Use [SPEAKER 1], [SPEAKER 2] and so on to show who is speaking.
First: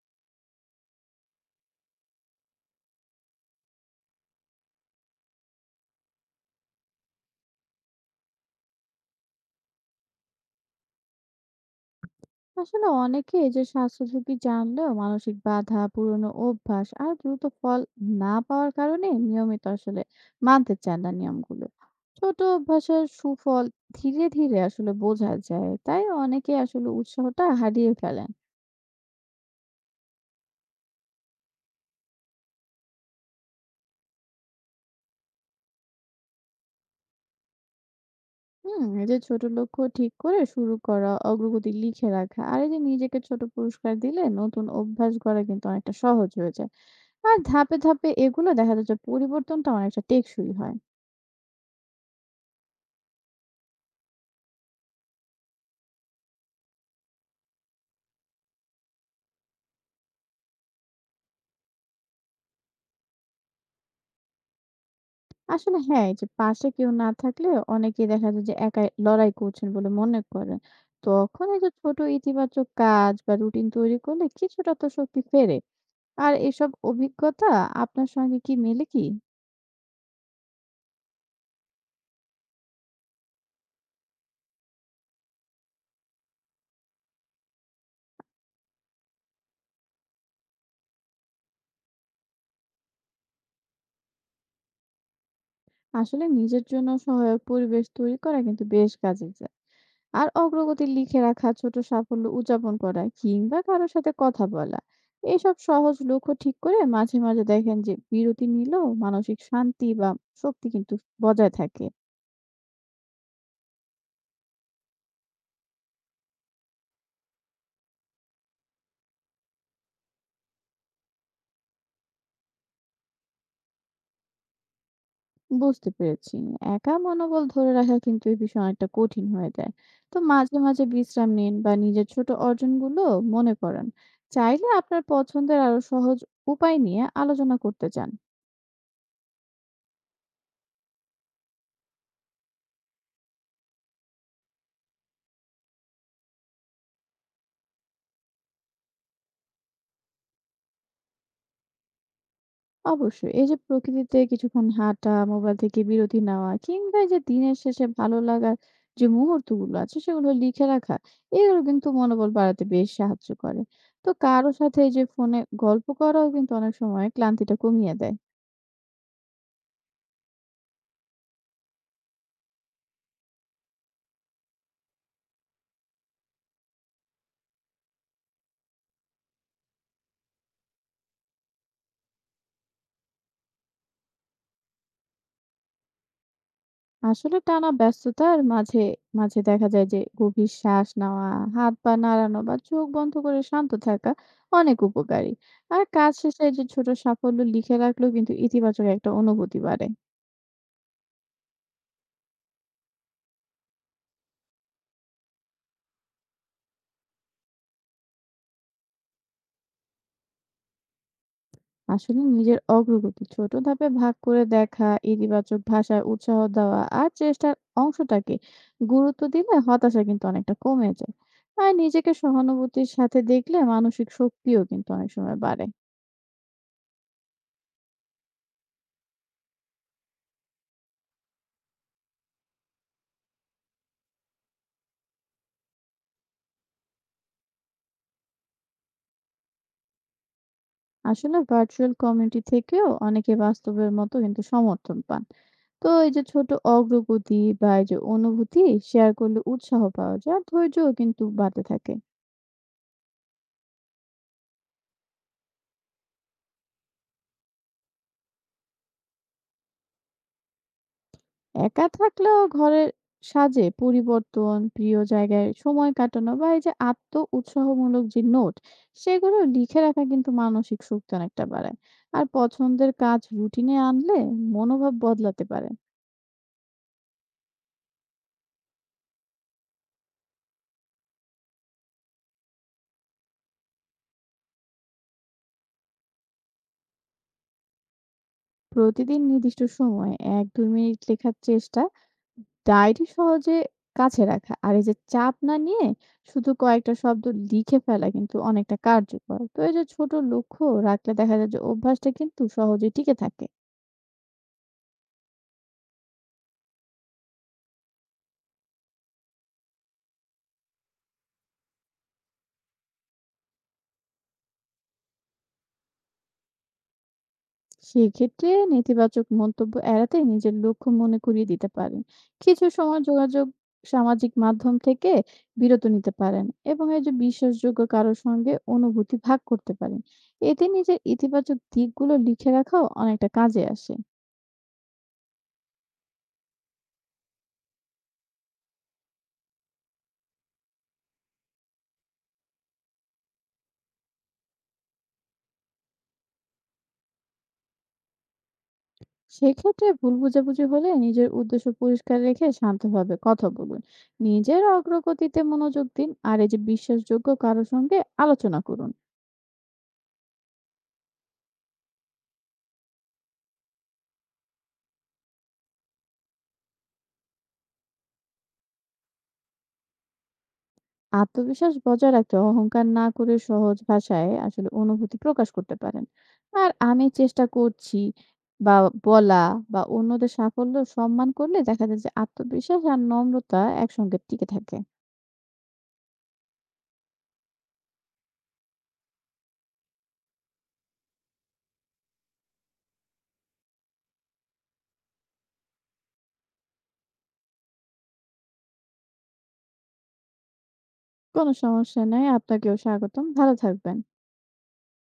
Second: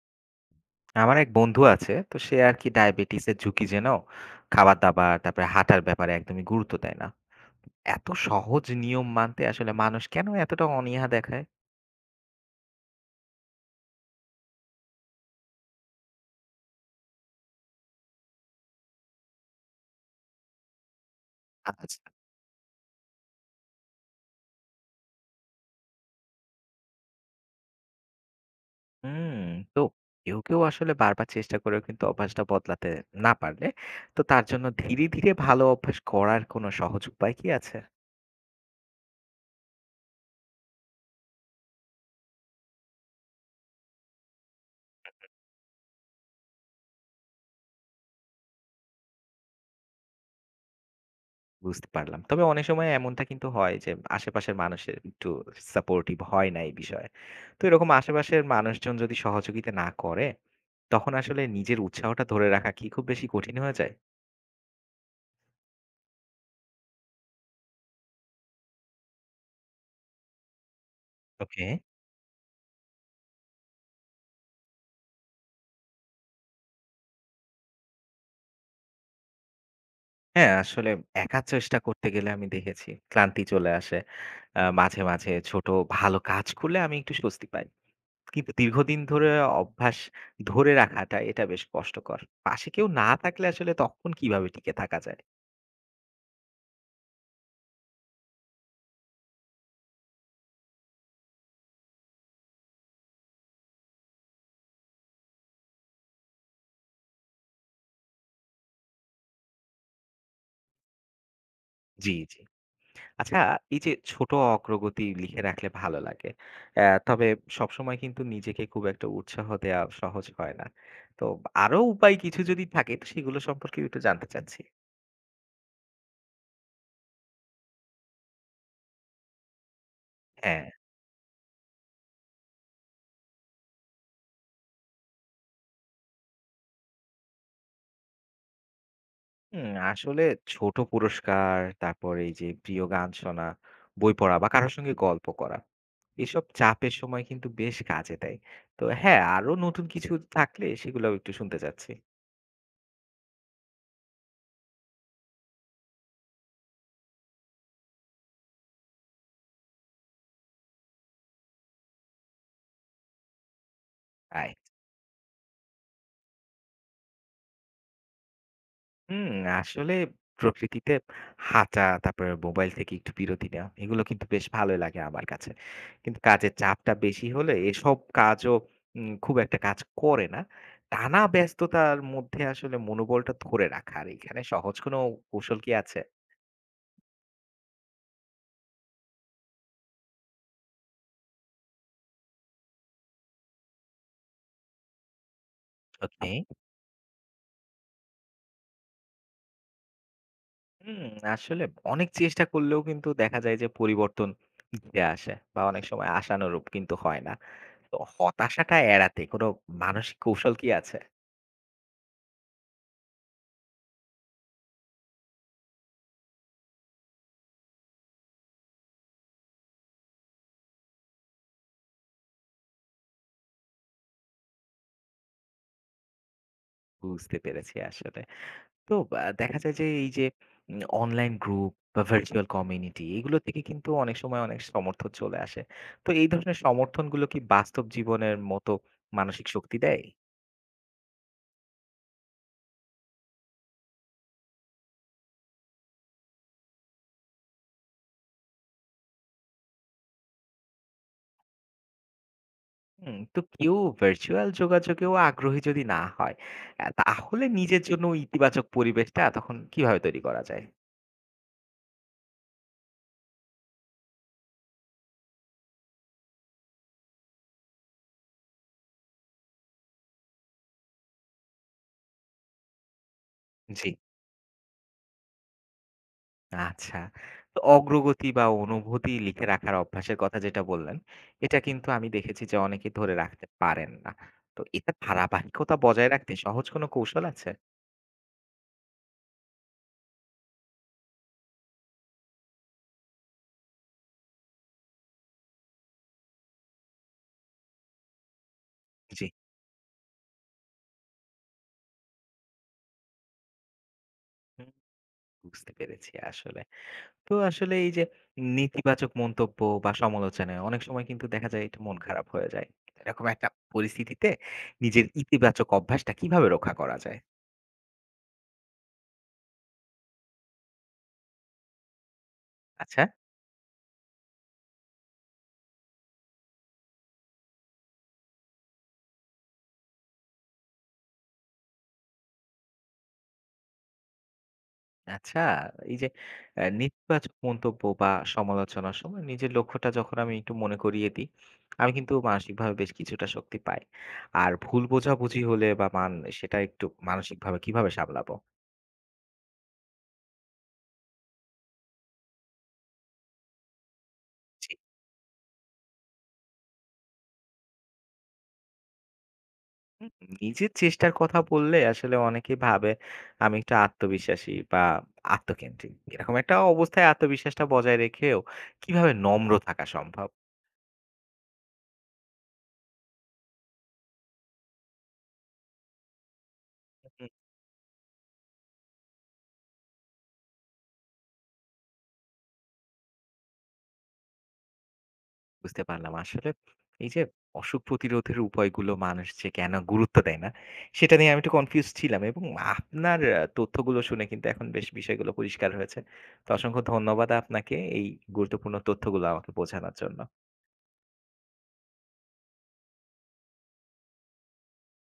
[SPEAKER 1] আমার এক বন্ধু আছে তো সে আর কি ডায়াবেটিসের ঝুঁকি যেন খাবার দাবার তারপরে হাঁটার ব্যাপারে একদমই গুরুত্ব দেয় না। এত সহজ নিয়ম মানতে আসলে মানুষ কেন এতটা অনীহা দেখায়?
[SPEAKER 2] আসলে অনেকে এই যে স্বাস্থ্য ঝুঁকি জানলেও মানসিক বাধা, পুরনো অভ্যাস আর দ্রুত ফল না পাওয়ার কারণে নিয়মিত আসলে মানতে চান না নিয়মগুলো।
[SPEAKER 1] আচ্ছা।
[SPEAKER 2] ছোট অভ্যাসের সুফল ধীরে ধীরে আসলে বোঝা যায়, তাই অনেকে আসলে উৎসাহটা হারিয়ে ফেলেন।
[SPEAKER 1] হুম। তো কেউ কেউ আসলে বারবার চেষ্টা করেও কিন্তু অভ্যাসটা বদলাতে না পারলে, তো তার জন্য ধীরে ধীরে ভালো অভ্যাস করার কোনো সহজ উপায় কি আছে?
[SPEAKER 2] হুম, এই যে ছোট লক্ষ্য ঠিক করে শুরু করা, অগ্রগতি লিখে রাখা আর এই যে নিজেকে ছোট পুরস্কার দিলে নতুন অভ্যাস গড়া কিন্তু অনেকটা সহজ হয়ে যায়। আর ধাপে ধাপে এগুলো দেখা যাচ্ছে, পরিবর্তনটা অনেকটা টেকসই হয়।
[SPEAKER 1] বুঝতে পারলাম। তবে অনেক সময় এমনটা কিন্তু হয় যে আশেপাশের মানুষের একটু সাপোর্টিভ হয় না এই বিষয়ে। তো এরকম আশেপাশের মানুষজন যদি সহযোগিতা না করে, তখন আসলে নিজের উৎসাহটা ধরে রাখা কি খুব বেশি কঠিন হয়ে যায়?
[SPEAKER 2] আসলে হ্যাঁ, এই যে পাশে কেউ না থাকলে অনেকেই দেখা যায় যে একাই লড়াই করছেন বলে মনে করেন। তখন এই
[SPEAKER 1] ওকে।
[SPEAKER 2] যে ছোট ইতিবাচক কাজ বা রুটিন তৈরি করলে কিছুটা তো শক্তি ফেরে। আর এসব অভিজ্ঞতা আপনার সঙ্গে কি মেলে কি?
[SPEAKER 1] হ্যাঁ, আসলে একা চেষ্টা করতে গেলে আমি দেখেছি ক্লান্তি চলে আসে। মাঝে, মাঝে ছোট ভালো কাজ করলে আমি একটু স্বস্তি পাই। কিন্তু দীর্ঘদিন ধরে অভ্যাস ধরে রাখাটা এটা বেশ কষ্টকর। পাশে কেউ না থাকলে আসলে তখন কিভাবে টিকে থাকা যায়?
[SPEAKER 2] আসলে নিজের জন্য সহায়ক পরিবেশ তৈরি করা কিন্তু বেশ কাজে যায়। আর অগ্রগতি লিখে রাখা, ছোট সাফল্য উদযাপন করা কিংবা কারো সাথে কথা বলা। এইসব সহজ লক্ষ্য ঠিক করে মাঝে, মাঝে দেখেন যে বিরতি নিলেও মানসিক শান্তি বা শক্তি কিন্তু বজায় থাকে।
[SPEAKER 1] জি, জি। আচ্ছা, এই যে ছোট অগ্রগতি লিখে রাখলে ভালো লাগে। তবে সবসময় কিন্তু নিজেকে খুব একটা উৎসাহ দেয়া সহজ হয় না। তো আরো উপায় কিছু যদি থাকে তো সেগুলো সম্পর্কে একটু জানতে চাচ্ছি।
[SPEAKER 2] বুঝতে পেরেছি। একা মনোবল ধরে রাখা কিন্তু এই বিষয়ে অনেকটা কঠিন হয়ে যায়। তো মাঝে,
[SPEAKER 1] হ্যাঁ,
[SPEAKER 2] মাঝে বিশ্রাম নিন বা নিজের ছোট অর্জনগুলো মনে করান। চাইলে আপনার পছন্দের আরো সহজ উপায় নিয়ে আলোচনা করতে চান।
[SPEAKER 1] হুম, আসলে ছোট পুরস্কার, তারপর এই যে প্রিয় গান শোনা, বই পড়া বা কারো সঙ্গে গল্প করা। এসব চাপের সময় কিন্তু বেশ কাজে দেয়। তো হ্যাঁ, আরো নতুন কিছু থাকলে সেগুলাও একটু শুনতে চাচ্ছি।
[SPEAKER 2] অবশ্যই এই যে প্রকৃতিতে কিছুক্ষণ হাঁটা, মোবাইল থেকে বিরতি নেওয়া কিংবা এই যে দিনের শেষে ভালো লাগার যে মুহূর্তগুলো আছে সেগুলো লিখে রাখা, এগুলো কিন্তু মনোবল বাড়াতে বেশ সাহায্য করে। তো কারো সাথে এই যে ফোনে গল্প করাও কিন্তু অনেক সময় ক্লান্তিটা কমিয়ে দেয়।
[SPEAKER 1] হুম, আসলে প্রকৃতিতে হাঁটা, তারপরে মোবাইল থেকে একটু বিরতি নেওয়া, এগুলো কিন্তু বেশ ভালোই লাগে আমার কাছে। কিন্তু কাজের চাপটা বেশি হলে এসব কাজও খুব একটা কাজ করে না। টানা ব্যস্ততার মধ্যে আসলে মনোবলটা ধরে রাখা, আর এখানে সহজ কোনো কৌশল কি আছে?
[SPEAKER 2] আসলে টানা ব্যস্ততার মাঝে মাঝে দেখা যায় যে গভীর শ্বাস নেওয়া, হাত পা নাড়ানো বা চোখ বন্ধ করে শান্ত থাকা অনেক উপকারী। আর কাজ
[SPEAKER 1] ওকে।
[SPEAKER 2] শেষে যে ছোট সাফল্য লিখে রাখলেও কিন্তু ইতিবাচক একটা অনুভূতি বাড়ে।
[SPEAKER 1] হুম, আসলে অনেক চেষ্টা করলেও কিন্তু দেখা যায় যে পরিবর্তন ধীরে আসে বা অনেক সময় আশানুরূপ কিন্তু হয় না। তো হতাশাটা এড়াতে কোনো মানসিক কৌশল কি আছে?
[SPEAKER 2] আসলে নিজের অগ্রগতি ছোট ধাপে ভাগ করে দেখা, ইতিবাচক ভাষায় উৎসাহ দেওয়া আর চেষ্টার অংশটাকে গুরুত্ব দিলে হতাশা কিন্তু অনেকটা কমে যায়। আর নিজেকে সহানুভূতির সাথে দেখলে মানসিক শক্তিও কিন্তু অনেক সময় বাড়ে।
[SPEAKER 1] বুঝতে পেরেছি আসলে। তো দেখা যায় যে এই যে অনলাইন গ্রুপ বা ভার্চুয়াল কমিউনিটি এগুলো থেকে কিন্তু অনেক সময় অনেক সমর্থন চলে আসে। তো এই ধরনের সমর্থনগুলো কি বাস্তব জীবনের মতো মানসিক শক্তি দেয়?
[SPEAKER 2] আসলে ভার্চুয়াল কমিউনিটি থেকেও অনেকে বাস্তবের মতো কিন্তু সমর্থন পান। তো এই যে ছোট অগ্রগতি বা এই যে অনুভূতি শেয়ার করলে উৎসাহ পাওয়া যায় আর ধৈর্যও কিন্তু বাড়তে থাকে।
[SPEAKER 1] হুম, তো কেউ ভার্চুয়াল যোগাযোগেও আগ্রহী যদি না হয়, তাহলে নিজের জন্য ইতিবাচক পরিবেশটা তখন কিভাবে তৈরি করা যায়?
[SPEAKER 2] একা থাকলেও ঘরের সাজে পরিবর্তন, প্রিয় জায়গায় সময় কাটানো বা এই যে আত্ম উৎসাহমূলক যে নোট সেগুলো লিখে রাখা কিন্তু মানসিক শক্তি অনেকটা বাড়ায়। আর পছন্দের কাজ রুটিনে
[SPEAKER 1] জি।
[SPEAKER 2] আনলে মনোভাব বদলাতে পারে।
[SPEAKER 1] আচ্ছা। তো অগ্রগতি বা অনুভূতি লিখে রাখার অভ্যাসের কথা যেটা বললেন, এটা কিন্তু আমি দেখেছি যে অনেকে ধরে রাখতে পারেন না। তো এটা ধারাবাহিকতা বজায় রাখতে সহজ কোনো কৌশল আছে?
[SPEAKER 2] প্রতিদিন নির্দিষ্ট সময়ে এক দুই মিনিট লেখার চেষ্টা, ডায়েরি সহজে কাছে রাখা আর এই যে চাপ না নিয়ে শুধু কয়েকটা শব্দ লিখে ফেলা কিন্তু অনেকটা
[SPEAKER 1] জি।
[SPEAKER 2] কার্যকর। তো এই যে ছোট লক্ষ্য রাখলে দেখা যায় যে অভ্যাসটা কিন্তু সহজে টিকে থাকে।
[SPEAKER 1] হুম, বুঝতে পেরেছি আসলে। তো আসলে এই যে নেতিবাচক মন্তব্য বা সমালোচনায় অনেক সময় কিন্তু দেখা যায় এটা মন খারাপ হয়ে যায়। এরকম একটা পরিস্থিতিতে নিজের ইতিবাচক অভ্যাসটা কিভাবে রক্ষা করা যায়?
[SPEAKER 2] সেক্ষেত্রে নেতিবাচক মন্তব্য এড়াতে নিজের লক্ষ্য মনে করিয়ে দিতে পারেন, কিছু সময়
[SPEAKER 1] আচ্ছা।
[SPEAKER 2] যোগাযোগ, সামাজিক মাধ্যম থেকে বিরত নিতে পারেন এবং এই যে বিশ্বাসযোগ্য কারোর সঙ্গে অনুভূতি ভাগ করতে পারেন। এতে নিজের ইতিবাচক দিকগুলো লিখে রাখাও অনেকটা কাজে আসে।
[SPEAKER 1] আচ্ছা, এই যে নেতিবাচক মন্তব্য বা সমালোচনার সময় নিজের লক্ষ্যটা যখন আমি একটু মনে করিয়ে দিই, আমি কিন্তু মানসিকভাবে বেশ কিছুটা শক্তি পাই। আর ভুল বোঝাবুঝি হলে বা মান সেটা একটু মানসিকভাবে কিভাবে সামলাবো?
[SPEAKER 2] সেক্ষেত্রে ভুল বোঝাবুঝি হলে নিজের উদ্দেশ্য পরিষ্কার রেখে শান্তভাবে কথা বলুন, নিজের
[SPEAKER 1] জি।
[SPEAKER 2] অগ্রগতিতে মনোযোগ দিন আর এই যে বিশ্বাসযোগ্য কারো সঙ্গে আলোচনা করুন।
[SPEAKER 1] হুম, নিজের চেষ্টার কথা বললে আসলে অনেকেই ভাবে আমি একটু আত্মবিশ্বাসী বা আত্মকেন্দ্রিক। এরকম একটা অবস্থায় আত্মবিশ্বাসটা বজায় রেখেও কিভাবে নম্র থাকা সম্ভব?
[SPEAKER 2] আত্মবিশ্বাস বজায় রাখতে অহংকার না করে সহজ ভাষায় আসলে অনুভূতি প্রকাশ করতে পারেন। আর আমি চেষ্টা করছি বা বলা বা অন্যদের সাফল্য সম্মান করলে দেখা যায় যে আত্মবিশ্বাস আর নম্রতা একসঙ্গে টিকে থাকে।
[SPEAKER 1] বুঝতে পারলাম। আসলে এই যে অসুখ প্রতিরোধের উপায়গুলো মানুষ যে কেন গুরুত্ব দেয় না, সেটা নিয়ে আমি একটু কনফিউজ ছিলাম এবং আপনার তথ্যগুলো শুনে কিন্তু এখন বেশ বিষয়গুলো পরিষ্কার হয়েছে। তো অসংখ্য ধন্যবাদ আপনাকে এই গুরুত্বপূর্ণ তথ্যগুলো আমাকে বোঝানোর জন্য।
[SPEAKER 2] কোনো সমস্যা নেই, আপনাকেও স্বাগতম, ভালো থাকবেন।